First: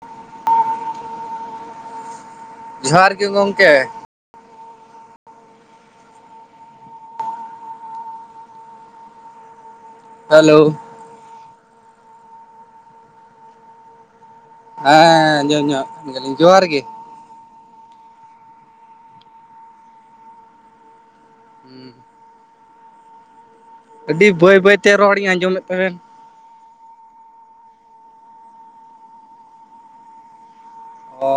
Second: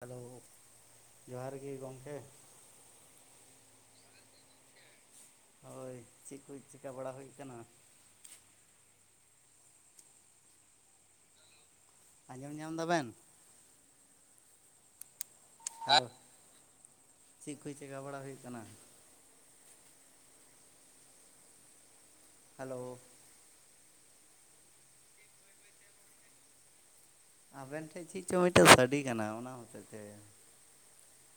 Hello, ᱡᱚᱦᱟᱨ ᱜᱤ ᱜᱚᱝᱠᱮ ᱾ ᱡᱚᱦᱟᱨ ᱜᱮ ᱜᱚᱝᱠᱮ ᱾ ᱦᱳᱭ, ᱪᱮᱫ ᱠᱩ?, ᱵᱤᱱ ᱪᱮᱠᱟ ᱵᱟᱲᱟ ᱦᱩᱭ ᱠᱟᱱᱟ ᱾ ᱦᱟᱞᱳ, ᱾ ᱟᱸᱡᱚᱢ ᱧᱟᱢ ᱮᱫᱟ ᱵᱮᱱ? ᱦᱮᱸᱻᱟᱸᱡᱚᱢ, ᱦᱮᱞᱳ ᱧᱚᱜᱼᱜᱮᱜ ᱟᱞᱤᱧ, ᱡᱚᱦᱟᱨ ᱜᱮ ᱾ ᱪᱮᱫ ᱠᱩ ᱪᱤᱠᱟ ᱵᱟᱲᱟ ᱦᱩᱭᱩᱜ ᱠᱟᱱᱟ? ᱦᱩᱸ [inaudible] ᱦᱟᱞᱳ ᱾ ᱟᱹᱰᱤ, ᱵᱟᱹᱭ-ᱵᱟᱹᱭᱛᱮ, ᱨᱚᱲᱤᱧ ᱟᱸᱡᱚᱢᱮᱫ ᱛᱟᱵᱮᱱ ᱾ ᱟᱵᱮᱱ, ᱴᱷᱮᱱ ᱪᱮᱫ ᱪᱚᱝ ᱢᱤᱫᱴᱟᱸᱝ ᱥᱟᱰᱮ ᱠᱟᱱᱟ, ᱚᱱᱟ ᱦᱚᱛᱮᱡ ᱛᱮ ᱾ ᱚᱻ,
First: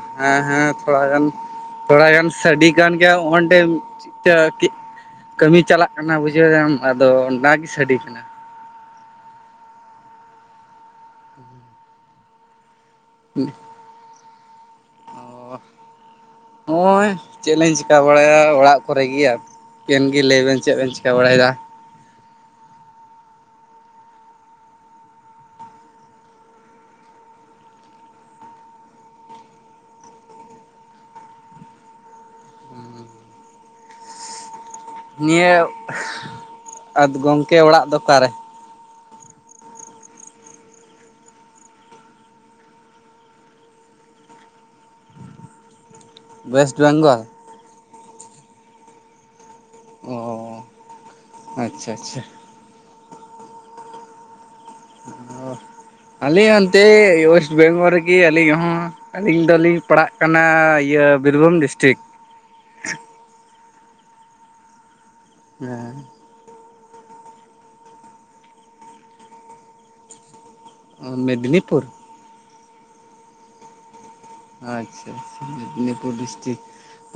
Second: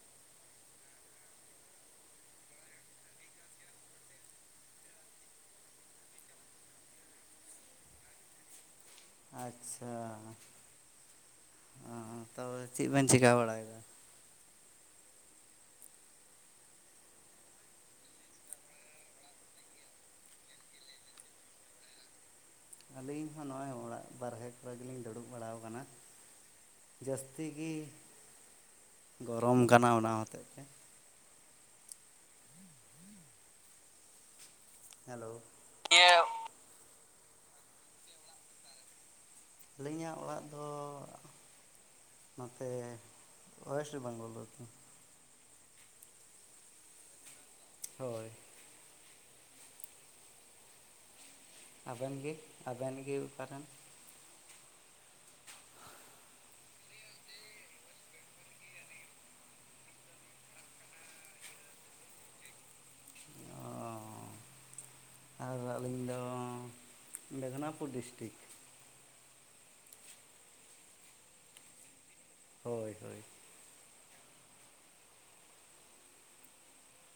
᱾ ᱦᱮᱸ-ᱦᱮᱸ, ᱛᱷᱚᱲᱟ ᱜᱟᱱ, ᱛᱷᱚᱲᱟ ᱜᱟᱱ ᱥᱟᱹᱰᱤ ᱠᱟᱱ ᱜᱮᱭᱟ ᱚᱸᱱᱰᱮ ᱪ [unintelligible] ᱠᱟᱹᱢᱤ ᱪᱟᱞᱟᱜ ᱠᱟᱱᱟ, ᱵᱩᱡᱷᱟᱹᱣ ᱫᱟᱢ ᱟᱫᱚ ᱚᱱᱟ ᱜᱮ ᱥᱟᱹᱰᱤ ᱠᱟᱱᱟ ᱾ ᱟᱪᱪᱷᱟ ᱾ ᱚᱸ ᱛᱚᱵᱮ, ᱪᱮᱫ? ᱵᱮᱱ ᱪᱤᱠᱟ ᱵᱟᱲᱟᱭᱮᱫᱟ ᱾ [inaudible] ᱱᱚᱜᱼᱚᱭ ᱪᱮᱫ ᱞᱤᱧ ᱪᱤᱠᱟᱹ ᱵᱟᱲᱟᱭᱟ, ᱚᱲᱟᱜ ᱠᱚᱨᱮ ᱜᱮ ᱟᱨ ᱾ ᱟᱵᱮᱱ ᱜᱮ, ᱞᱟᱹᱭ ᱵᱮᱱ ᱪᱮᱫ ᱵᱮᱱ ᱪᱤᱠᱟᱹ ᱵᱟᱲᱟᱭᱮᱫᱟ? ᱟᱹᱞᱤᱧ ᱦᱚᱸ ᱱᱚᱜᱼᱚᱭ, ᱚᱲᱟᱜ ᱵᱟᱨᱦᱮ ᱠᱚᱨᱮ, ᱜᱮᱞᱤᱧ ᱫᱩᱲᱩᱵ ᱵᱟᱲᱟ ᱟᱠᱟᱱᱟ ᱾ ᱡᱟᱹᱥᱛᱤ ᱜᱤ, ᱜᱚᱨᱚᱢ ᱠᱟᱱᱟ ᱚᱱᱟ ᱦᱚᱛᱮᱫ ᱛᱮ ᱾ ᱦᱮᱞᱳ ᱱᱤᱭᱟᱹ, ᱟᱫᱚ ᱜᱚᱝᱠᱮ ᱚᱲᱟᱜ ᱫᱚ ᱚᱠᱟ ᱨᱮ? ᱟᱹᱞᱤᱧᱟᱜ ᱚᱲᱟᱜ ᱫᱚ, ᱱᱚᱛᱮ, ᱚᱭᱮᱥᱴ ᱵᱮᱝᱜᱚᱞ ᱨᱮ ᱾ ᱚᱭᱮᱥᱴ ᱵᱮᱝᱜᱚᱞ ᱾ ᱦᱳᱭ ᱾ ᱚᱻᱦᱚ ᱾ ᱟᱵᱮᱱ ᱜᱤ, ᱟᱵᱮᱱ ᱜᱤ ᱚᱠᱟ ᱨᱮᱱ? ᱟᱨ, ᱟᱞᱤᱝ ᱟᱱᱛᱮ ᱚᱭᱮᱥᱴ ᱵᱮᱝᱚᱞ ᱨᱮᱜᱮ ᱟᱞᱤᱧ ᱦᱚᱸ, ᱟᱹᱞᱤᱧ ᱫᱚᱞᱤᱧ ᱯᱟᱲᱟᱜ ᱠᱟᱱᱟ ᱤᱭᱟᱹ ᱵᱤᱨᱵᱷᱩᱢ ᱰᱤᱥᱴᱨᱤᱠ᱾ ᱚᱸᱻᱟᱨ ᱟᱹᱞᱤᱧ ᱦᱮᱸ ᱫᱚ, ᱢᱮᱫᱽᱱᱟᱯᱩᱨ ᱰᱤᱥᱴᱨᱤᱠ ᱾ ᱳ ᱢᱤᱫᱽᱱᱤᱯᱩᱨ, ᱦᱳᱭ ᱦᱳᱭ ᱾ ᱟᱪᱪᱷᱟ ᱟᱪᱪᱷᱟ ᱢᱤᱫᱽᱱᱤᱯᱩᱨ ᱰᱤᱥᱴᱤᱠ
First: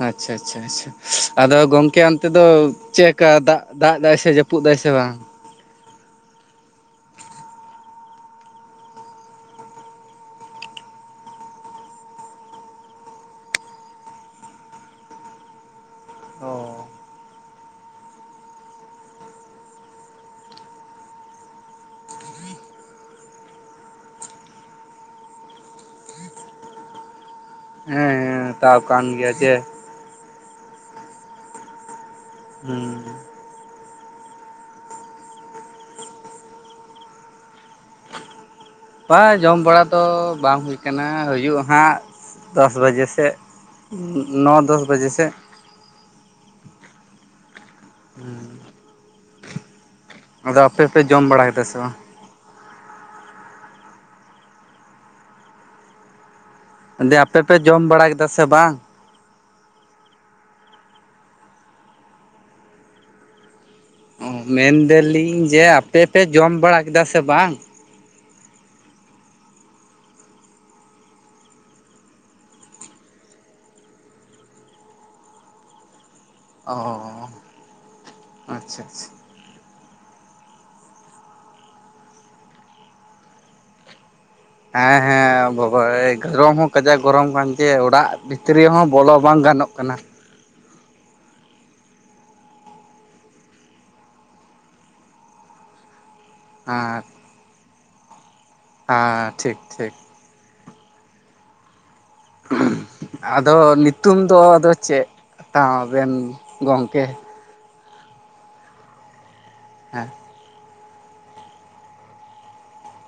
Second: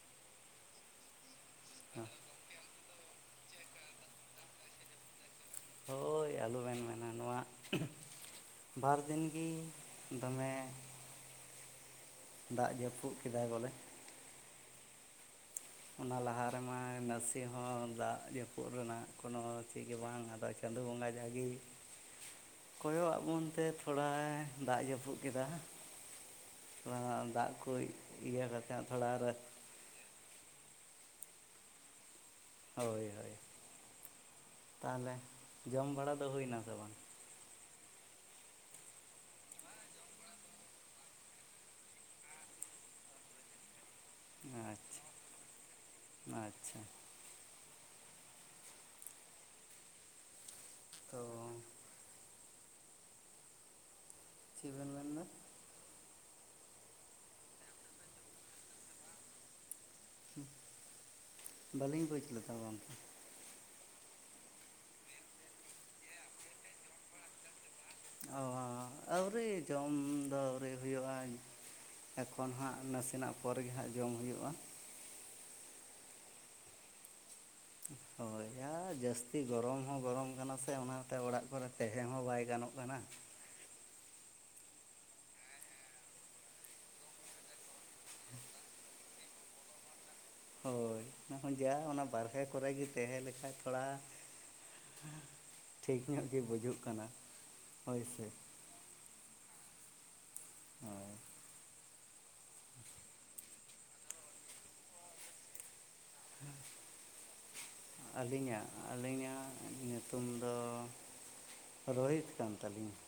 ᱟᱪᱪᱷᱟ ᱟᱪᱪᱷᱟ ᱟᱪᱪᱷᱟ ᱾ ᱟᱫᱚ ᱜᱚᱝᱠᱮ ᱚᱱᱛᱮ ᱫᱚ ᱪᱮᱜᱠᱟ ᱫᱟᱜ ᱫᱟᱜ ᱫᱟᱭ ᱥᱮ ᱡᱟᱹᱯᱩᱫ ᱫᱟᱭ ᱥᱮ ᱵᱟᱝ? ᱦᱳᱭ ᱟᱞᱩᱵᱮᱱ ᱢᱮᱱᱟ ᱱᱚᱣᱟ ᱵᱟᱨ ᱫᱤᱱ ᱜᱤ ᱫᱚᱢᱮ ᱫᱟᱜ ᱡᱟᱹᱯᱩᱫ ᱠᱮᱫᱟᱭ ᱵᱚᱞᱮ ᱾ ᱚᱱᱟ ᱞᱟᱦᱟ ᱚ ᱨᱮᱢᱟ ᱱᱟᱥᱤ‌ ᱦᱚᱸ ᱫᱟᱜ ᱡᱟᱹᱯᱩᱫ ᱨᱮᱱᱟᱜ ᱠᱳᱱᱳ ᱪᱮᱜ ᱜᱮ ᱵᱟᱝ ᱟᱫ ᱪᱟᱸᱫᱳ ᱵᱚᱸᱜᱟ ᱡᱟᱜᱤ ᱠᱚᱭᱚᱜ ᱟᱸᱜ ᱵᱚᱱᱛᱮ ᱛᱷᱚᱲᱟᱭ ᱫᱟᱜ ᱡᱟᱹᱯᱩᱫ ᱠᱮᱫᱟ ᱾ ᱚᱱᱟ ᱫᱟᱜ ᱠᱚ ᱦᱮᱸ ᱤᱭᱟᱹ ᱦᱮᱸ ᱠᱟᱛᱮ ᱛᱟᱣ ᱠᱟᱱ ᱛᱷᱚᱲᱟ ᱟᱨ ᱜᱮᱭᱟ ᱡᱮ ᱦᱩᱸ ᱦᱳᱭ ᱦᱳᱭ, ᱛᱟᱦᱚᱞᱮ ᱡᱚᱢ ᱵᱟᱲᱟ ᱫᱚ ᱦᱩᱭᱱᱟ ᱥᱮ ᱵᱟᱝ? ᱵᱟᱝ ᱡᱚᱢ ᱵᱟᱲᱟ ᱛᱚ ᱵᱟᱝ ᱦᱩᱭ ᱠᱟᱱᱟ ᱦᱩᱭᱩᱜᱼᱟ ᱦᱟᱸᱜ ᱫᱚᱥ ᱵᱟᱡᱮ ᱥᱮᱜ, ᱱᱚ ᱫᱚᱥ ᱟᱪᱪᱷᱟ ᱵᱟᱡᱮ ᱥᱮᱜ᱾ ᱟᱪᱪᱷᱟ ᱾ ᱦᱩᱸᱻ ᱾ ᱟᱫᱚ ᱟᱯᱮᱯᱮ ᱛᱚ ᱡᱚᱢ ᱵᱟᱲᱟ ᱠᱮᱫᱟ ᱥᱮ ᱵᱟᱝ? ᱪᱮᱫ ᱵᱮᱱ ᱢᱮᱱᱫᱟ? ᱞᱟᱭ ᱫᱟ ᱟᱯᱮ ᱯᱮ ᱡᱚᱢ ᱵᱟᱲᱟ ᱠᱮᱫᱟ ᱥᱮ ᱵᱟᱝ? ᱵᱟᱹᱞᱤᱧ ᱵᱩᱡᱽ ᱞᱮᱫᱟ ᱜᱚᱢᱠᱮ ᱾ ᱚ ᱢᱮᱱᱫᱟᱞᱤᱧ ᱡᱮ ᱟᱯᱮ ᱯᱮ ᱡᱚᱢ ᱵᱟᱲᱟ ᱠᱮᱫᱟ ᱥᱮ ᱵᱟᱝ? ᱚ ᱟᱹᱣᱨᱤ ᱡᱚᱢ ᱫᱚ ᱟᱹᱣᱨᱤ ᱦᱩᱭᱩᱜᱼᱟᱭ, ᱮᱠᱷᱚᱱ ᱦᱟᱸᱜ ᱱᱟᱥᱮᱱᱟᱜ ᱯᱚᱨ ᱜᱮ ᱦᱟᱸᱜ ᱡᱚᱢ ᱦᱩᱭᱩᱜᱼᱟ᱾ ᱚᱻ ᱾ ᱦᱳᱭ ᱟ ᱡᱟᱹᱥ ᱡᱟᱹᱥᱛᱤ ᱜᱚᱨᱚᱢ ᱦᱚᱸ ᱜᱚᱨᱚᱢ ᱠᱟᱱᱟ ᱥᱮ ᱚᱱᱟᱛᱮ ᱚᱲᱟᱜ ᱠᱚᱨᱮ ᱛᱟᱦᱮᱸ ᱦᱚᱸ ᱵᱟᱭ ᱜᱟᱱᱚᱜ ᱠᱟᱱᱟ ᱾ ᱦᱮᱸ ᱦᱮᱸ ᱵᱟᱵᱟᱨᱮ ᱜᱚᱨᱚᱢ ᱦᱚᱸ ᱠᱟᱡᱮ ᱜᱚᱨᱚᱢ ᱠᱟᱱ ᱜᱮ ᱚᱲᱟᱜ ᱵᱷᱤᱛᱨᱤ ᱦᱚᱸᱵᱚᱞᱚ ᱵᱟᱝ ᱜᱟᱱᱚᱜ ᱠᱟᱱᱟ ᱾ ᱦᱳᱭ ᱚᱱᱮ ᱡᱟ ᱚᱱᱟ ᱵᱟᱦᱨᱮ ᱠᱚᱨᱮ ᱜᱮ ᱛᱟᱦᱮᱸ ᱞᱮᱠᱷᱟᱡ ᱛᱷᱚᱲᱟ ᱴᱷᱤᱠ ᱧᱚᱜ ᱜᱮ ᱵᱩᱡᱩᱜ ᱠᱟᱱᱟ ᱦᱳᱭᱥᱮ ᱾ ᱦᱟᱸ ᱴᱷᱤᱠ ᱴᱷᱤᱠ ᱾ ᱦᱳᱭ ᱟᱫᱚ ᱱᱤᱛᱩᱢ ᱫᱚ ᱟᱫᱚ ᱪᱮᱜ ᱛᱟ ᱵᱮᱱ ᱜᱚᱢᱠᱮ? ᱟᱹᱞᱤᱧᱟᱜ ᱟᱹᱞᱤᱧᱟᱜ ᱦᱮᱸ ᱧᱩᱛᱩᱢ ᱫᱚ ᱨᱳᱦᱤᱛ ᱠᱟᱱ ᱛᱟᱹᱞᱤᱧᱟ ᱾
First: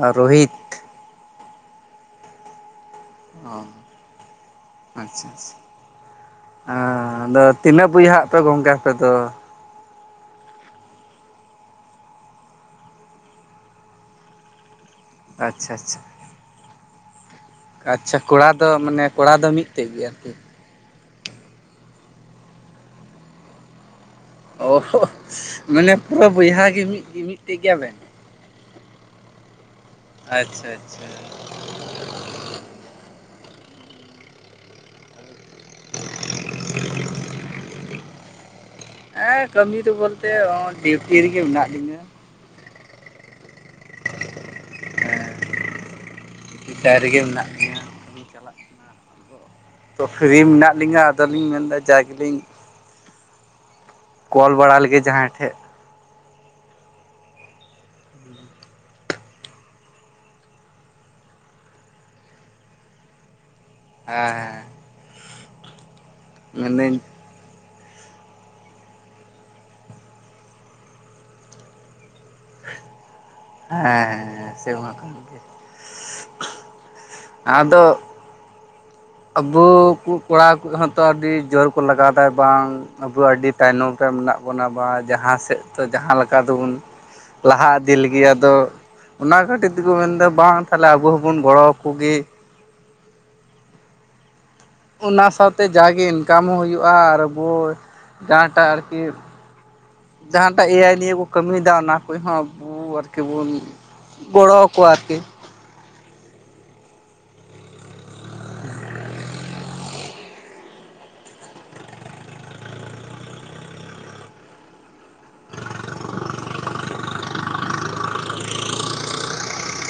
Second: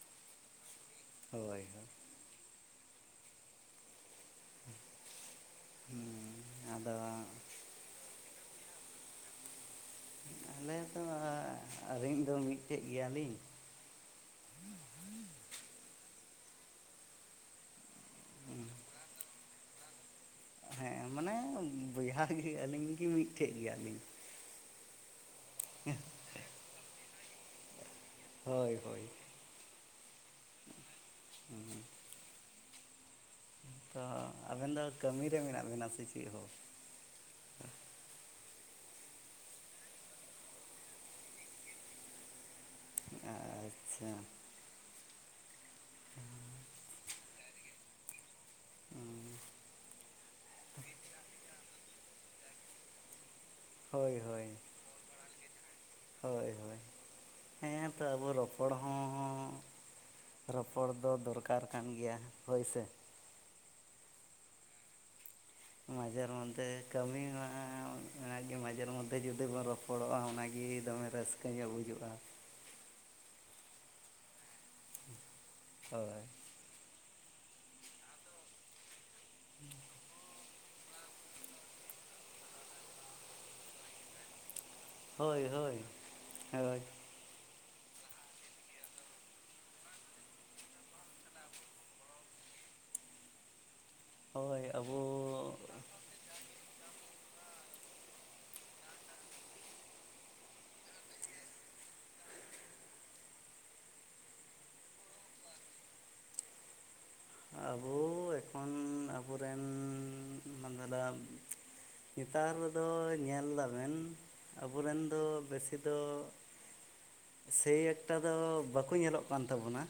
ᱟ ᱨᱳᱦᱤᱛ ᱾ [unintelligible] ᱚ ᱟᱪᱪᱷᱟ ᱟᱪᱪᱷᱟ ᱟᱫᱚ ᱟᱻᱫᱚ ᱛᱤᱱᱟᱹᱜ ᱵᱚᱭᱦᱟ ᱟᱯᱮ ᱜᱚᱝᱠᱮ ᱟᱯᱮᱫᱚ? ᱟᱞᱮ ᱫᱚ ᱟᱹᱞᱤᱧ ᱫᱚ ᱢᱤᱫᱴᱮᱜ ᱜᱮᱭᱟ ᱞᱤᱧ ᱾ ᱟᱪᱪᱷᱟ ᱟᱪᱪᱷᱟ ᱾ ᱟᱪᱪᱷᱟ ᱠᱚᱲᱟ ᱫᱚ ᱢᱟᱱᱮ ᱠᱚᱲᱟ ᱫᱚ ᱢᱤᱫᱴᱮᱜ ᱜᱮ ᱟᱨᱠᱤ ᱦᱮᱸ ᱢᱟᱱᱮ ᱵᱚᱭᱦᱟ ᱜᱮ ᱟᱹᱞᱤᱧ ᱜᱮ ᱢᱤᱫᱴᱮᱜ ᱜᱮᱭᱟᱞᱤᱧ ᱾ ᱚ ᱦᱚ ᱢᱟᱱᱮ ᱯᱩᱨᱟᱹ ᱵᱚᱭᱦᱟ ᱜᱮ ᱢᱤᱫ ᱢᱤᱫᱴᱮᱜ ᱜᱮᱭᱟᱵᱮᱱ? ᱦᱳᱭ ᱦᱳᱭ ᱾ ᱟᱪᱪᱷᱟ ᱟᱪᱪᱷᱟ ᱾ [unintelligible] ᱛᱚ ᱟᱵᱮᱱ ᱫᱚ ᱠᱟᱹᱢᱤ ᱨᱮ ᱢᱮᱱᱟᱜ ᱵᱮᱱᱟ ᱥᱮ ᱪᱮᱫ ᱦᱚᱸ? ᱮᱸ ᱠᱟᱹᱢᱤ ᱫᱚ ᱵᱚᱞᱛᱮ ᱰᱤᱩᱴᱤ ᱨᱮᱜᱮ ᱢᱮᱱᱟᱜ ᱞᱤᱧᱟᱹ᱾ ᱟᱪᱪᱷᱟ ᱦᱮᱸ [inaudible] ᱨᱮᱜᱮ ᱢᱮᱱᱟᱜ ᱞᱤᱧᱟ ᱠᱟᱹᱢᱤ ᱪᱟᱞᱟᱜ ᱠᱟᱱᱟ᱾ ᱛᱚ ᱯᱷᱨᱤ ᱢᱮᱱᱟᱜ ᱞᱤᱧᱟᱹ ᱟᱫᱚᱞᱤᱧ ᱢᱮᱱ ᱮᱫᱟ ᱡᱟᱭ ᱜᱮ ᱞᱤᱧ᱾ ᱦᱳᱭ ᱦᱳᱭ ᱠᱚᱞ ᱵᱟᱲᱟ ᱞᱟᱹᱜᱮ ᱡᱟᱦᱟᱸᱭ ᱴᱷᱮ᱾ ᱦᱳᱭ ᱦᱳᱭ ᱦᱮᱸ ᱛᱚ ᱟᱵᱚ ᱨᱚᱯᱚᱲ ᱦᱚᱸᱻ ᱨᱚᱯᱚᱲ ᱫᱚ ᱫᱚᱨᱠᱟᱨ ᱠᱟᱱ ᱜᱮᱭᱟ ᱦᱚᱹᱭ ᱥᱮ᱾ ᱦᱮᱸ ᱢᱟᱡᱮᱨ ᱢᱚᱫᱽᱫᱷᱮ ᱢᱮᱱᱫᱟᱹᱧ ᱠᱟᱹᱢᱤ ᱢᱟ᱾ ᱢᱟᱡᱷᱮᱨ ᱢᱚᱫᱽᱫᱷᱮ ᱡᱩᱫᱤ ᱵᱚᱱ ᱨᱚᱯᱚᱲᱚᱜᱼᱟ ᱚᱱᱟᱜᱮ ᱫᱚᱢᱮ ᱨᱟᱹᱥᱠᱟ ᱜᱮ ᱵᱩᱡᱷᱩᱜᱼᱟ᱾ ᱦᱳᱭ [unintelligible] ᱟᱫᱚ᱾ ᱟᱵᱚ ᱠᱩ ᱾ ᱠᱚᱲᱟ ᱠᱩ ᱦᱚᱸᱛᱚ ᱟᱹᱰᱤ ᱡᱳᱨ ᱠᱚ ᱞᱟᱜᱟᱣ ᱫᱟ ᱵᱟᱝ ᱟᱵᱚ ᱟᱹᱰᱤ ᱛᱟᱭᱱᱚᱢ ᱨᱮ ᱢᱮᱱᱟᱜ ᱵᱚᱱᱟ ᱵᱟ᱾ ᱡᱟᱦᱟᱸ ᱦᱳᱭ ᱥᱮᱫ ᱦᱳᱭ ᱫᱚ ᱡᱟᱦᱟᱸ ᱞᱮᱠᱟ ᱫᱚᱵᱚᱱ᱾ ᱦᱳᱭ ᱞᱟᱦᱟ ᱤᱫᱤ ᱞᱟᱹᱜᱤᱫ ᱟᱫᱚ ᱚᱱᱟ ᱠᱷᱟᱹᱛᱤᱨ ᱛᱮᱠᱚ ᱢᱮᱱᱮ ᱫᱟ ᱵᱟᱝ ᱛᱟᱦᱞᱮ ᱟᱵᱚ ᱦᱚᱵᱚᱱ ᱜᱚᱲᱚ ᱟᱠᱚ ᱜᱮ᱾ ᱦᱳᱭ ᱚᱱᱟ ᱟᱵᱚ ᱥᱟᱶᱛᱮ ᱡᱟᱜᱮ ᱤᱱᱠᱟᱢ ᱦᱚᱸ ᱦᱩᱭᱩᱜᱼᱟ ᱟᱨ ᱟᱵᱚ ᱡᱟᱦᱟᱸᱴᱟᱜ ᱟᱨᱠᱤ᱾ ᱡᱟᱦᱟᱸᱴᱟᱜ ᱮ ᱟᱭ ᱱᱤᱭᱮ ᱠᱚ ᱠᱟᱹᱢᱤᱭᱮᱫᱟ ᱚᱱᱟ ᱠᱚᱦᱚᱸ ᱟᱵᱚ ᱟᱨᱠᱤ ᱵᱚᱱ ᱾ ᱜᱚᱲᱚ ᱟᱠᱚᱣᱟ ᱠᱤᱱ᱾ ᱟᱵᱚ ᱮᱠᱷᱚᱱ ᱟᱵᱚᱨᱮᱱ᱾ [inaudible] ᱱᱮᱛᱟᱨ ᱫᱚ ᱧᱮᱞᱮ ᱫᱟᱵᱤᱱ᱾ ᱟᱵᱚ ᱨᱮᱱ ᱫᱚ ᱵᱮᱥᱤ ᱫᱚ᱾ ᱥᱮᱭ ᱮᱠᱴᱟ ᱫᱚ ᱵᱟᱠᱚ ᱧᱮᱞᱚᱜ ᱠᱟᱱ ᱛᱟᱵᱚᱱᱟ᱾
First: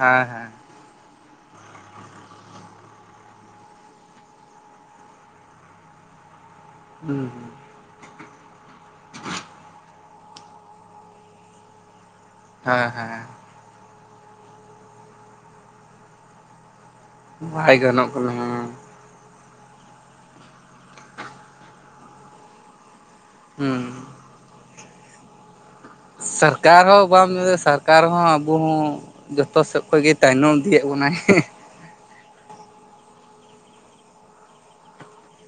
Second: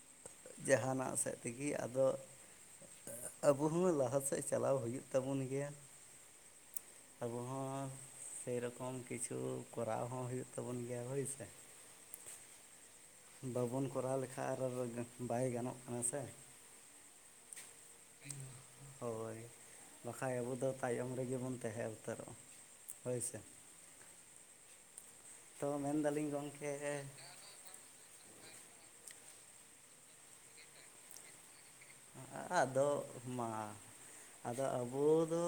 ᱦᱮᱸ ᱦᱮᱸ᱾ ᱡᱟᱦᱟᱱᱟᱜ ᱥᱮᱫ ᱛᱮᱜᱮ ᱟᱫᱚ᱾ ᱟᱵᱚ ᱦᱚᱸ ᱞᱟᱦᱟ ᱥᱮᱫ ᱪᱟᱞᱟᱣ ᱦᱩᱭᱩᱜ ᱛᱟᱵᱚᱱ ᱜᱮᱭᱟ᱾ ᱦᱩᱸ ᱟᱵᱚ ᱦᱚᱸ ᱥᱮᱨᱮᱠᱚᱢ ᱠᱤᱪᱷᱩ ᱠᱚᱨᱟᱣ ᱦᱚᱸ ᱦᱩᱭᱩᱜ ᱛᱟᱵᱚᱱ ᱜᱮᱭᱟ ᱦᱳᱭᱥᱮ᱾ ᱦᱮᱸ ᱦᱮᱸ ᱵᱟᱵᱚᱱ ᱠᱚᱨᱟᱣ ᱞᱮᱠᱷᱟᱱᱡ ᱟᱨ ᱵᱟᱭ ᱜᱟᱱᱚᱜ ᱠᱟᱱᱟᱜ ᱥᱮ᱾ ᱵᱟᱭ ᱜᱟᱱᱚᱜ ᱠᱟᱱᱟ᱾ ᱦᱳᱭ ᱵᱟᱠᱷᱟᱡ ᱟᱵᱚᱫᱚ ᱛᱟᱭᱚᱢ ᱨᱮᱜᱮ ᱵᱚᱱ ᱛᱟᱦᱮᱸ ᱩᱹᱛᱟᱨᱚᱜ-ᱟ ᱦᱳᱭ ᱥᱮ᱾ ᱦᱩᱸ ᱛᱚ ᱢᱮᱱ ᱫᱟ᱾ ᱥᱟᱨᱠᱟᱨ ᱦᱚᱸ ᱵᱟᱢ ᱢᱮᱱ [inaudible] ᱥᱚᱨᱠᱟᱨ ᱦᱚᱸ ᱟᱵᱚ ᱦᱚᱸ ᱡᱚᱛᱚ ᱥᱮᱫ ᱠᱷᱚᱱᱚᱡ ᱜᱮ ᱛᱟᱭᱱᱚᱢ ᱠᱮᱫ ᱵᱚᱱᱟᱭ᱾ ᱟᱫᱚ ᱢᱟ ᱟᱫᱚ ᱟᱵᱚ ᱫᱚ᱾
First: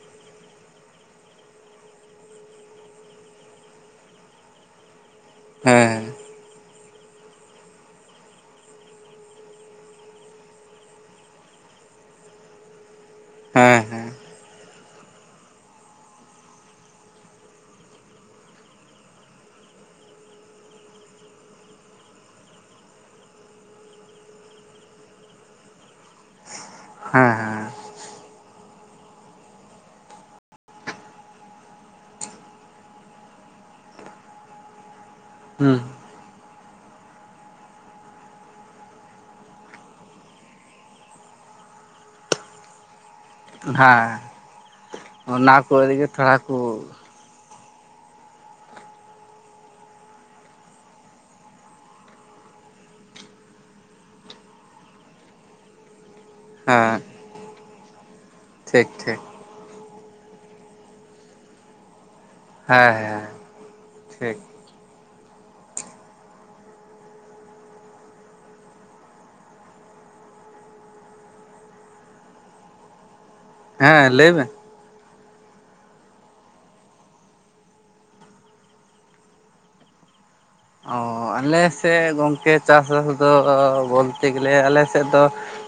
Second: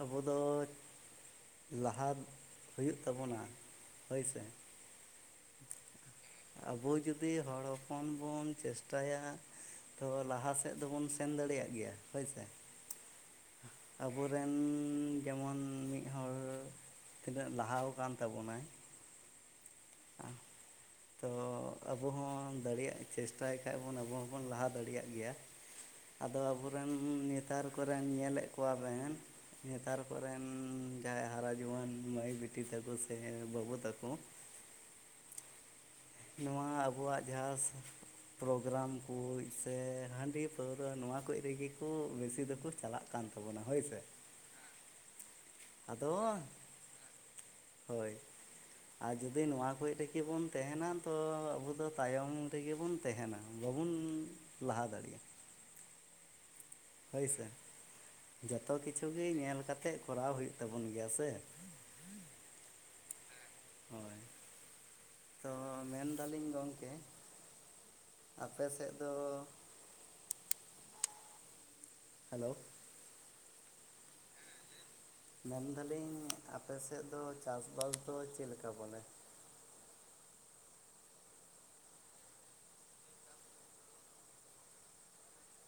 ᱟᱵᱚ ᱫᱚ᱾ ᱞᱟᱦᱟ ᱦᱩᱭᱩᱜ ᱛᱟᱵᱚᱱᱟ ᱦᱳᱭ ᱥᱮ᱾ ᱦᱮᱸ ᱦᱮᱸ ᱟᱵᱚ ᱡᱩᱫᱤ ᱦᱚᱲ ᱦᱚᱯᱚᱱ ᱵᱚᱱ ᱪᱮᱥᱴᱟ ᱭᱟ᱾ ᱛᱚ ᱞᱟᱦᱟ ᱥᱮᱫ ᱫᱚᱵᱚᱱ ᱥᱮᱱ ᱫᱟᱲᱮᱭᱟᱜ ᱜᱮᱭᱟ ᱦᱳᱭ ᱥᱮ᱾ ᱦᱮᱸ ᱦᱮᱸ᱾ ᱟᱵᱚ ᱨᱮᱱ ᱡᱮᱢᱚᱱ ᱢᱤᱫ ᱦᱚᱲ ᱛᱤᱱᱟᱹᱜ ᱞᱟᱦᱟ ᱠᱟᱱ ᱛᱟᱵᱚᱱᱟᱭ᱾ ᱟ ᱛᱚ ᱟᱵᱚ ᱦᱚᱸ ᱫᱟᱹᱲᱮᱭᱟᱜ ᱪᱮᱥᱴᱟᱭ ᱠᱷᱟᱹᱡ ᱵᱚᱱ ᱟᱵᱚ ᱦᱚᱸᱵᱚᱱ ᱞᱟᱦᱟ ᱫᱟᱹᱲᱮᱭᱟᱜ ᱜᱮᱭᱟ᱾ ᱟᱫᱚ ᱟᱵᱚᱨᱮᱱ ᱱᱮᱛᱟᱨ ᱠᱚᱨᱮᱱ ᱧᱮᱞ ᱮᱫ ᱠᱚᱣᱟᱵᱮᱱ᱾ ᱱᱮᱛᱟᱨ ᱠᱚᱨᱮᱱ ᱡᱟᱦᱟᱸᱭ ᱦᱟᱨᱟ ᱡᱩᱣᱟᱹᱱ ᱢᱟᱹᱭ ᱵᱤᱴᱤ ᱛᱟᱠᱚ ᱥᱮ ᱵᱟᱹᱵᱩ ᱛᱟᱠᱚ᱾ ᱦᱩᱸ ᱱᱚᱣᱟ ᱟᱵᱚᱣᱟᱜ ᱡᱟᱦᱟᱸᱥ ᱯᱨᱳᱜᱨᱟᱢ ᱠᱩ ᱥᱮ ᱦᱟᱺᱰᱤ ᱯᱟᱹᱣᱨᱟ ᱱᱚᱣᱟ ᱠᱩᱡ ᱨᱮᱜᱮ ᱠᱚ ᱵᱮᱥᱤ ᱫᱚᱠᱚ ᱪᱟᱞᱟᱜ᱾ ᱠᱟᱹᱱᱛᱟᱵᱚᱱᱟ ᱦᱮᱸ ᱦᱳᱭ ᱥᱮ ᱦᱮᱸ ᱚᱱᱟ ᱠᱚ ᱨᱮᱜᱮ ᱟᱫᱚ᱾ ᱛᱷᱚᱲᱟ ᱠᱚ ᱦᱳᱭ ᱟᱨ ᱡᱩᱫᱤ ᱱᱚᱣᱟ ᱠᱩᱡ ᱨᱮᱜᱮ ᱵᱚᱱ ᱛᱟᱦᱮᱱᱟ᱾ ᱛᱚ ᱟᱵᱚ ᱫᱚ ᱛᱟᱭᱚᱢ ᱨᱮᱜᱮ ᱵᱚᱱ ᱛᱮᱦᱮᱱᱟ ᱵᱟᱵᱚᱱ ᱞᱟᱦᱟ ᱫᱟᱲᱮᱭᱟᱜ-ᱟ᱾ ᱦᱮᱸᱦᱮᱸ ᱦᱳᱭ ᱥᱮ ᱡᱚᱛᱚ ᱠᱤᱪᱷᱩ ᱴᱷᱤᱠ ᱜᱮ ᱧᱮᱞ ᱠᱟᱛᱮ ᱠᱚᱨᱟᱣ ᱦᱩᱭᱩᱜ ᱛᱟᱵᱚᱱ ᱜᱮᱭᱟ ᱥᱮ᱾ ᱦᱮᱸ ᱦᱮᱸ ᱦᱳᱭ ᱴᱷᱤᱠ᱾ ᱛᱚ ᱢᱮᱱᱫᱟᱞᱤᱧ ᱜᱚᱢᱠᱮ ᱟᱯᱮ ᱥᱮᱫ ᱫᱚ᱾ ᱦᱮᱞᱳ ᱦᱮᱸ ᱞᱟᱹᱭ ᱢᱮ᱾ ᱢᱮᱱᱫᱟᱞᱤᱧ ᱟᱯᱮᱥᱮᱜ ᱫᱚ ᱪᱟᱥ ᱵᱟᱥ ᱫᱚ ᱪᱮᱫ ᱞᱮᱠᱟ ᱵᱚᱞᱮ᱾ ᱟᱞᱮᱥᱮᱜ ᱜᱚᱢᱠᱮ ᱪᱟᱥᱵᱟᱥ ᱫᱚ ᱵᱚᱞᱛᱮ ᱜᱮᱞᱮ ᱟᱞᱮᱥᱮᱜ ᱫᱚ᱾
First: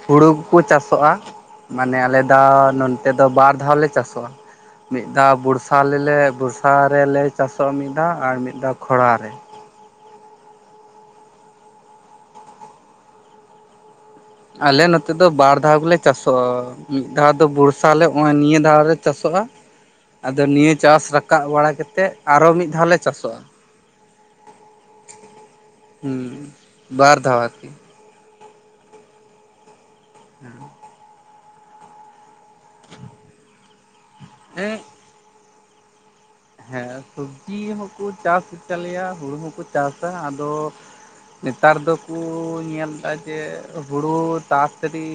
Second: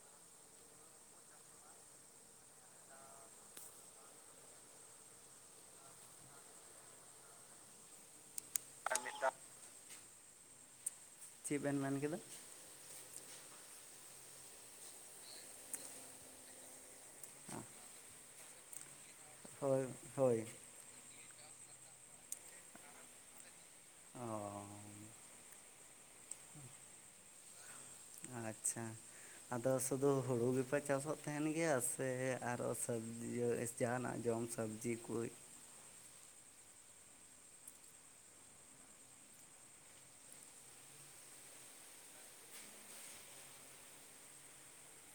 ᱦᱩᱲᱩ ᱠᱚᱠᱚ ᱪᱟᱥᱚᱜᱼᱟ ᱢᱟᱱᱮ ᱟᱞᱮ ᱫᱟ ᱱᱚᱱᱛᱮ ᱫᱚ ᱵᱟᱨ ᱫᱷᱟᱣ ᱞᱮ ᱪᱟᱥᱚᱜᱼᱟ᱾ ᱢᱤᱫ ᱫᱷᱟᱣ ᱵᱚᱲᱥᱟ ᱞᱮᱞᱮ ᱵᱚᱨᱥᱟ ᱨᱮᱞᱮ ᱪᱟᱥᱚᱜᱼᱟ ᱢᱤᱫ ᱫᱷᱟ ᱟᱨ ᱢᱤᱫ ᱫᱷᱟ ᱠᱷᱚᱨᱟ ᱨᱮ᱾ ᱪᱮᱜ ᱵᱮᱱ ᱢᱮᱱ ᱠᱮᱫᱟ᱾ ᱟᱞᱮ ᱱᱚᱛᱮ ᱫᱚ ᱵᱟᱨ ᱫᱷᱟᱣ ᱜᱮᱞᱮ ᱪᱟᱥᱚᱜ᱾ ᱢᱤᱫ ᱫᱷᱟᱣ ᱫᱚ ᱵᱚᱲᱥᱟᱞᱮ ᱱᱚᱼᱚᱭ ᱱᱤᱭᱟᱹ ᱫᱷᱟᱣ ᱞᱮ ᱪᱟᱥᱚᱜᱼᱟ᱾ ᱦᱳᱭ ᱦᱳᱭ ᱟᱫᱚ ᱱᱤᱭᱟᱹ ᱪᱟᱥ ᱨᱟᱠᱟᱵ ᱵᱟᱲᱟ ᱠᱟᱛᱮ ᱟᱨᱚ ᱢᱤᱫ ᱫᱷᱟᱣ ᱞᱮ ᱪᱟᱥᱚᱜᱼᱟ᱾ ᱚ ᱦᱩᱸ ᱵᱟᱨ ᱫᱷᱟᱣ ᱟᱨᱠᱤ᱾ ᱟᱪᱪᱷᱟ ᱟᱫᱚ ᱥᱩᱫᱩ ᱦᱩᱲᱩ ᱜᱮᱯᱮ ᱪᱟᱥᱚᱜ᱾ ᱛᱟᱦᱮᱱ ᱜᱮᱭᱟ ᱥᱮ ᱟᱨᱚ ᱥᱚᱵᱡᱤ ᱡᱟᱦᱟᱱᱟᱜ ᱡᱚᱢ ᱮᱸᱜ ᱥᱚᱵᱽᱡᱤ ᱠᱩ ᱦᱮᱸ ᱥᱚᱵᱡᱤ ᱦᱚᱸᱠᱩ ᱪᱟᱥ ᱜᱮ ᱛᱟᱞᱮᱭᱟ ᱦᱩᱲᱩ ᱦᱚᱸᱠᱚ ᱪᱟᱥᱟ ᱟᱫᱚ ᱱᱮᱛᱟᱨ ᱫᱚᱠᱩ ᱧᱮᱞ ᱮᱫᱟ ᱡᱮ ᱦᱩᱲᱩ ᱛᱟᱲᱟᱛᱟᱹᱲᱤ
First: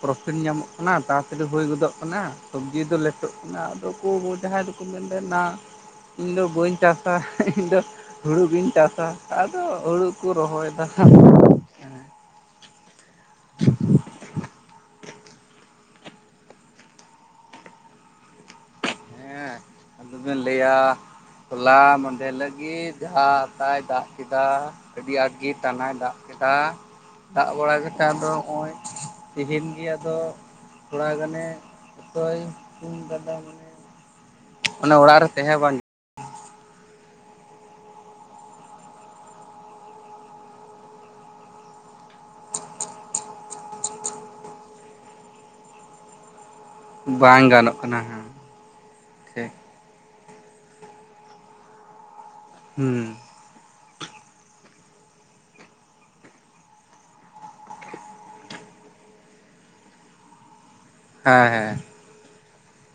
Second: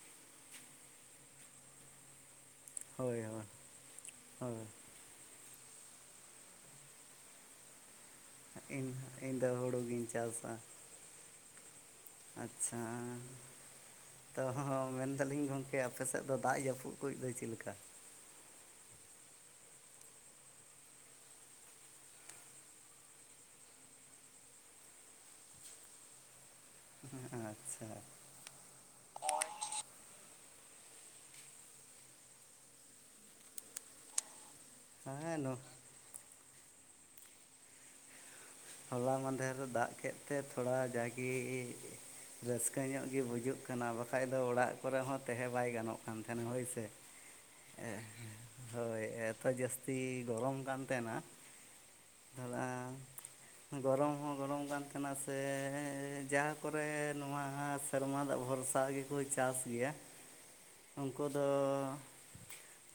ᱯᱨᱚᱯᱷᱤᱴ ᱧᱟᱢᱚᱜ ᱠᱟᱱᱟ ᱛᱟᱲᱟᱛᱟᱹᱲᱤ ᱦᱩᱭ ᱜᱚᱫᱚᱜ ᱠᱟᱱᱟ ᱥᱚᱵᱡᱤ ᱫᱚ ᱦᱳᱭ ᱞᱮᱴᱚᱜ ᱦᱳᱭ ᱠᱟᱱᱟ ᱟᱫᱚ ᱠᱩ ᱡᱟᱦᱟᱭ ᱦᱳᱭ ᱫᱚ ᱠᱩ ᱢᱮᱱ ᱮᱫᱟ ᱱᱟ ᱤᱧ ᱫᱚ ᱵᱟᱹᱧ ᱪᱟᱥᱟ, ᱤᱧ ᱫᱚ, ᱦᱩᱲᱩ ᱜᱤᱧ ᱤᱧ ᱪᱟᱥᱟ ᱤᱧ ᱫᱚ ᱟᱫᱚ ᱜᱤᱧ ᱦᱩᱲᱩ ᱠᱩ ᱪᱟᱥᱟ ᱨᱚᱦᱚᱭᱫᱟ᱾ ᱟᱪᱪᱷᱟ, ᱛᱚ ᱱᱚᱜᱚᱭ ᱢᱮᱱᱫᱟᱞᱤᱧ ᱜᱚᱝᱠᱮ ᱟᱯᱮᱥᱮᱫ ᱫᱚ ᱫᱟᱜ ᱡᱟᱹᱯᱩᱫ ᱠᱩᱡ ᱫᱚ ᱪᱮᱫ ᱞᱮᱠᱟ? ᱦᱮᱸ ᱟᱫᱚᱵᱤᱱ ᱞᱟᱹᱭᱟ, ᱦᱚᱞᱟ ᱢᱟᱫᱷᱮᱨ ᱞᱟᱹᱜᱤᱫ ᱡᱟᱦᱟ ᱟᱛᱟᱭ ᱫᱟᱜ ᱠᱮᱫᱟ᱾ ᱟᱹᱰᱤ ᱟᱸᱴ ᱜᱮ ᱴᱟᱱᱟᱭ ᱫᱟᱜ ᱠᱮᱫᱟ, ᱫᱟᱜ ᱵᱟᱲᱟ ᱟᱪᱪᱷᱟ ᱠᱮᱜᱠᱷᱟᱱ ᱫᱚ ᱱᱚᱜᱚᱭ᱾ ᱛᱤᱦᱤᱧ ᱜᱮ ᱟᱫᱚ ᱛᱷᱚᱲᱟ ᱜᱟᱱᱮ ᱚᱛᱚᱭ ᱥᱛᱩᱢ ᱠᱟᱫᱟ ᱢᱟᱱᱮ, ᱚᱱᱮ ᱚᱲᱟᱜ ᱨᱮ ᱦᱮᱸ ᱱᱚ ᱛᱟᱦᱮᱸ ᱵᱟᱝ ᱦᱚᱞᱟ ᱢᱟᱫᱷᱮᱨᱮ ᱫᱟᱜ ᱠᱮᱫ ᱛᱮ ᱛᱷᱚᱲᱟ ᱡᱟᱜᱤ, ᱨᱟᱹᱥᱠᱟᱹ ᱧᱚᱜ ᱜᱮ ᱵᱩᱡᱩᱜ ᱠᱟᱱᱟ ᱵᱟᱠᱷᱟᱡ ᱫᱚ ᱚᱲᱟᱜ ᱠᱚᱨᱮ ᱦᱚᱸ ᱛᱟᱸᱦᱮ ᱵᱟᱭ ᱜᱟᱱᱚᱜ ᱠᱟᱱ ᱛᱟᱦᱮᱱ ᱦᱳᱭ ᱥᱮ᱾ ᱵᱟᱝ ᱜᱟᱱᱚᱜ ᱠᱟᱱᱟ ᱦᱮᱸ ᱦᱮᱸ, ᱦᱳᱭ ᱮᱛᱚ ᱴᱷᱤᱠ ᱡᱟᱹᱥᱛᱤ ᱜᱚᱨᱚᱢ ᱠᱟᱱ ᱛᱟᱦᱮᱱᱟ, ᱦᱚᱞᱟ, ᱦᱩᱸ ᱜᱚᱨᱚᱢ ᱦᱚᱸ ᱜᱚᱨᱚᱢ ᱠᱟᱱ ᱛᱟᱦᱮᱱᱟ ᱥᱮ ᱡᱟᱦᱟᱸ ᱠᱚᱨᱮ ᱱᱚᱣᱟ ᱥᱮᱨᱢᱟ ᱫᱟᱜ ᱵᱷᱚᱨᱥᱟᱜ ᱜᱮ, ᱦᱳᱭ ᱪᱟᱥ ᱜᱮᱭᱟ᱾ ᱩᱱᱠᱩ ᱦᱮᱸ ᱫᱚ, ᱦᱮᱸ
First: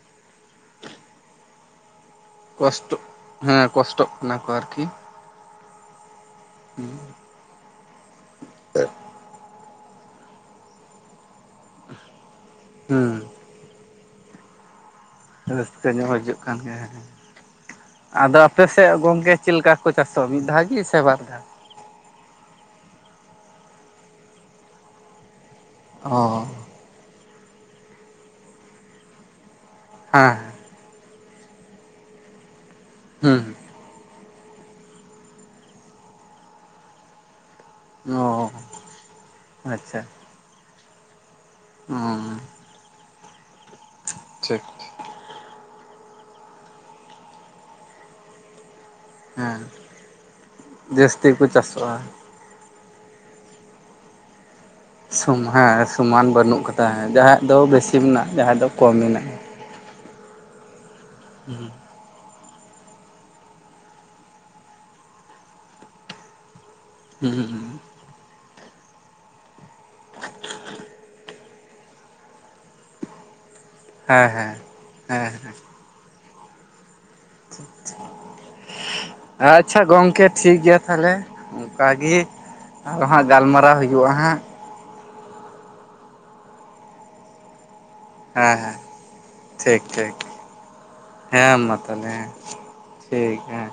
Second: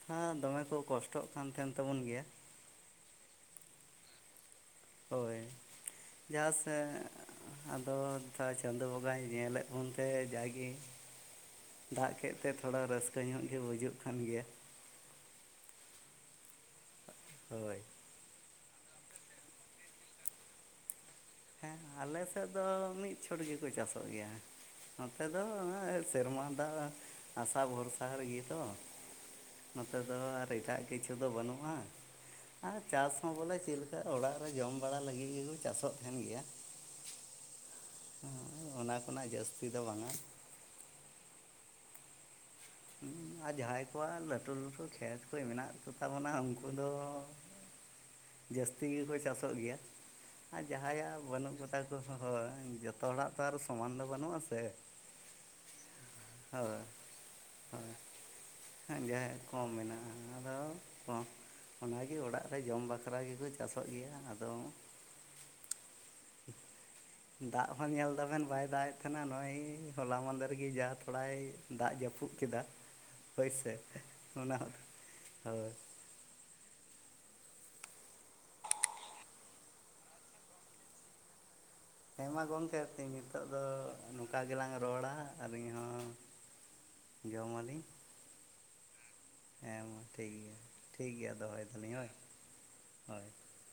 ᱦᱚᱸ ᱫᱚᱢᱮ ᱠᱚ ᱠᱚᱥᱴᱚᱜ ᱠᱟᱱ ᱛᱟᱦᱮᱱ ᱛᱟᱵᱚᱱ ᱜᱮᱭᱟ᱾ ᱠᱚᱥᱴᱚᱜ, ᱦᱮᱸ ᱠᱚᱥᱴᱚᱜ ᱠᱟᱱᱟ ᱠᱚ ᱟᱨᱠᱤ᱾ ᱦᱳᱭ ᱡᱟᱦᱟᱸ ᱡᱟᱥᱴ ᱟᱫᱚ ᱡᱟ ᱪᱟᱸᱫᱚ ᱵᱚᱸᱜᱟᱭ ᱧᱮᱞᱮᱫ, ᱚᱱᱛᱮ ᱡᱟᱜᱮ ᱫᱟᱜ ᱠᱮᱫ ᱛᱮ ᱛᱷᱚᱲᱟ ᱦᱩᱸ ᱨᱟᱹᱥᱠᱟᱹ ᱧᱚᱜ ᱜᱮ ᱵᱩᱡᱩᱜ ᱠᱟᱱ ᱜᱮᱭᱟ᱾ ᱨᱟᱹᱥᱠᱟᱹ ᱧᱚᱜ ᱵᱩᱡᱩᱜ ᱠᱟᱱ ᱜᱮᱭᱟ ᱦᱮᱸ ᱦᱮᱸ, ᱦᱳᱭ, ᱟᱫᱚ ᱟᱯᱮᱥᱮᱜ ᱜᱚᱝᱠᱮ ᱪᱮᱜᱞᱮᱟ ᱠᱚ ᱪᱟᱥᱚᱜ ᱢᱤᱫ ᱫᱷᱟ ᱜᱮ ᱥᱮ ᱵᱟᱨ ᱫᱷᱟᱣ᱾ ᱦᱮᱸ ᱟᱞᱮ ᱥᱮᱫ ᱫᱚ ᱢᱤᱫ ᱪᱷᱚᱴ ᱜᱮᱠᱚ ᱪᱟᱥᱚᱜ ᱜᱮᱭᱟ᱾ ᱱᱚᱛᱮ ᱫᱚ, ᱥᱮᱨᱢᱟ ᱚ ᱫᱟᱜ ᱟᱥᱟ ᱵᱷᱚᱨᱥᱟ ᱨᱮᱜᱮ ᱛᱚ᱾ ᱱᱚᱛᱮ ᱫᱚ ᱦᱮᱸ ᱟᱨ ᱮᱴᱟᱜ ᱠᱤᱪᱷᱩ ᱫᱚ ᱵᱟᱹᱱᱩᱜᱼᱟ ᱟᱨ ᱪᱟᱥ ᱦᱚᱸ ᱦᱮᱸ ᱵᱚᱞᱮ ᱪᱮᱞᱮ, ᱱᱮᱛᱟᱨ ᱚᱲᱟᱜ ᱨᱮ ᱡᱚᱢ ᱵᱟᱲᱟ ᱞᱟᱹᱜᱤᱫ ᱜᱮᱠᱚ ᱪᱟᱥᱚᱜ ᱛᱟᱦᱮᱱ ᱜᱮᱭᱟ᱾ ᱦᱩᱸ ᱚ ᱚᱱᱟ ᱠᱷᱚᱱᱟᱜ ᱡᱟᱹᱥᱛᱤ ᱫᱚ ᱵᱟᱝᱟ᱾ ᱩ ᱩᱸ ᱟᱨ ᱡᱟᱦᱟᱸᱭ ᱠᱚᱣᱟᱜ ᱞᱟᱹᱴᱩ ᱞᱟᱹᱴᱩ, ᱠᱷᱮᱛ ᱠᱚ ᱢᱮᱱᱟᱜ ᱠᱚᱛᱟ ᱵᱚᱱᱟ ᱩᱱᱠᱩ ᱫᱚ, ᱡᱟᱹᱥᱛᱤ ᱜᱮᱠᱚ, ᱪᱟᱥᱚᱜ ᱦᱮᱸ ᱜᱮᱭᱟ ᱟᱨ ᱡᱟᱦᱟᱸᱭᱟᱜ ᱡᱟᱹᱥᱛᱤ ᱠᱚ ᱵᱟᱹᱱᱩᱜ ᱠᱚᱛᱟ ᱠᱚ ᱪᱟᱥᱚᱜᱼᱟ ᱦᱚᱦᱚ ᱡᱚᱛ, ᱡᱚᱛᱚ ᱦᱚᱲᱟᱜ ᱛᱚ ᱟᱨ ᱥᱚᱢᱟᱱ ᱫᱚ ᱵᱟᱹᱱᱩᱜᱼᱟ ᱥᱮ᱾ ᱥᱚᱢ ᱦᱮᱸ ᱥᱚᱢᱟᱱ ᱵᱟᱹᱱᱩᱜ ᱦᱳᱭ ᱠᱟᱫᱟ ᱡᱟᱦᱟᱸᱭᱟᱜ ᱫᱚ ᱦᱳᱭ ᱵᱮᱥᱤ ᱢᱮᱱᱟᱜᱼᱟ, ᱡᱟᱦᱟᱸᱭᱟᱜ ᱫᱚ ᱠᱚᱢ ᱢᱮᱱᱟᱜᱼᱟ᱾ ᱡᱟᱦᱟᱸᱭᱟᱜ ᱠᱚᱢ ᱢᱮᱱᱟᱜᱼᱟ, ᱟᱫᱚ ᱠᱚᱢ, [unintelligible] ᱚᱱᱟᱜᱮ ᱚᱲᱟᱜ ᱨᱮ ᱡᱚᱢ ᱵᱟᱠᱷᱨᱟ ᱜᱮᱠᱚ ᱪᱟᱥᱚᱜ ᱜᱮᱭᱟ ᱟᱫᱚ, ᱦᱩᱸ [unintelligible] ᱫᱟᱜ ᱦᱚᱸ ᱧᱮᱞᱫᱟᱵᱮᱱ ᱵᱟᱭ ᱫᱟᱜ ᱮᱫ ᱛᱟᱦᱮᱱᱟ ᱱᱚᱜᱼᱚᱭ ᱦᱚᱞᱟ ᱢᱟᱸᱫᱮᱨᱜᱮ ᱡᱟ ᱛᱷᱚᱲᱟᱭ, ᱫᱟᱜ ᱡᱟᱹᱯᱩᱫ ᱠᱮᱫᱟ᱾ ᱦᱳᱭ ᱥᱮ ᱦᱮᱸ ᱦᱮᱸ ᱚᱱᱟ ᱦᱮᱸ ᱦᱳᱭ, ᱟᱪᱷᱟ ᱜᱚᱝᱠᱮ, ᱴᱷᱤᱠ ᱜᱮᱭᱟ᱾ ᱛᱟᱦᱚᱞᱮ, ᱚᱱᱠᱟ ᱜᱮ᱾ ᱦᱮᱸ ᱢᱟ ᱜᱚᱢᱠᱮ ᱛᱤᱦᱤᱧ ᱱᱤᱛᱚᱜ ᱫᱚ, ᱱᱚᱝᱠᱟ ᱦᱟᱸᱜ ᱜᱮᱞᱟᱝ ᱨᱚᱲᱟ᱾ ᱟᱹᱞᱤᱧ ᱦᱚᱸ ᱡᱚᱢᱟᱞᱤᱧ᱾ ᱦᱮᱸ ᱦᱮᱸ, ᱦᱮᱸ ᱴᱷᱤᱠ ᱢᱟ ᱴᱷᱤᱠ, ᱜᱮᱭᱟ ᱴᱷᱤᱠ ᱜᱮᱭᱟ ᱦᱮᱸ ᱫᱚᱦᱚᱭ ᱢᱟ ᱫᱟᱞᱤᱧ ᱦᱳᱭ ᱛᱟᱦᱚᱞᱮ ᱦᱮᱸ ᱦᱳᱭ ᱴᱷᱤᱠ ᱦᱮᱸ᱾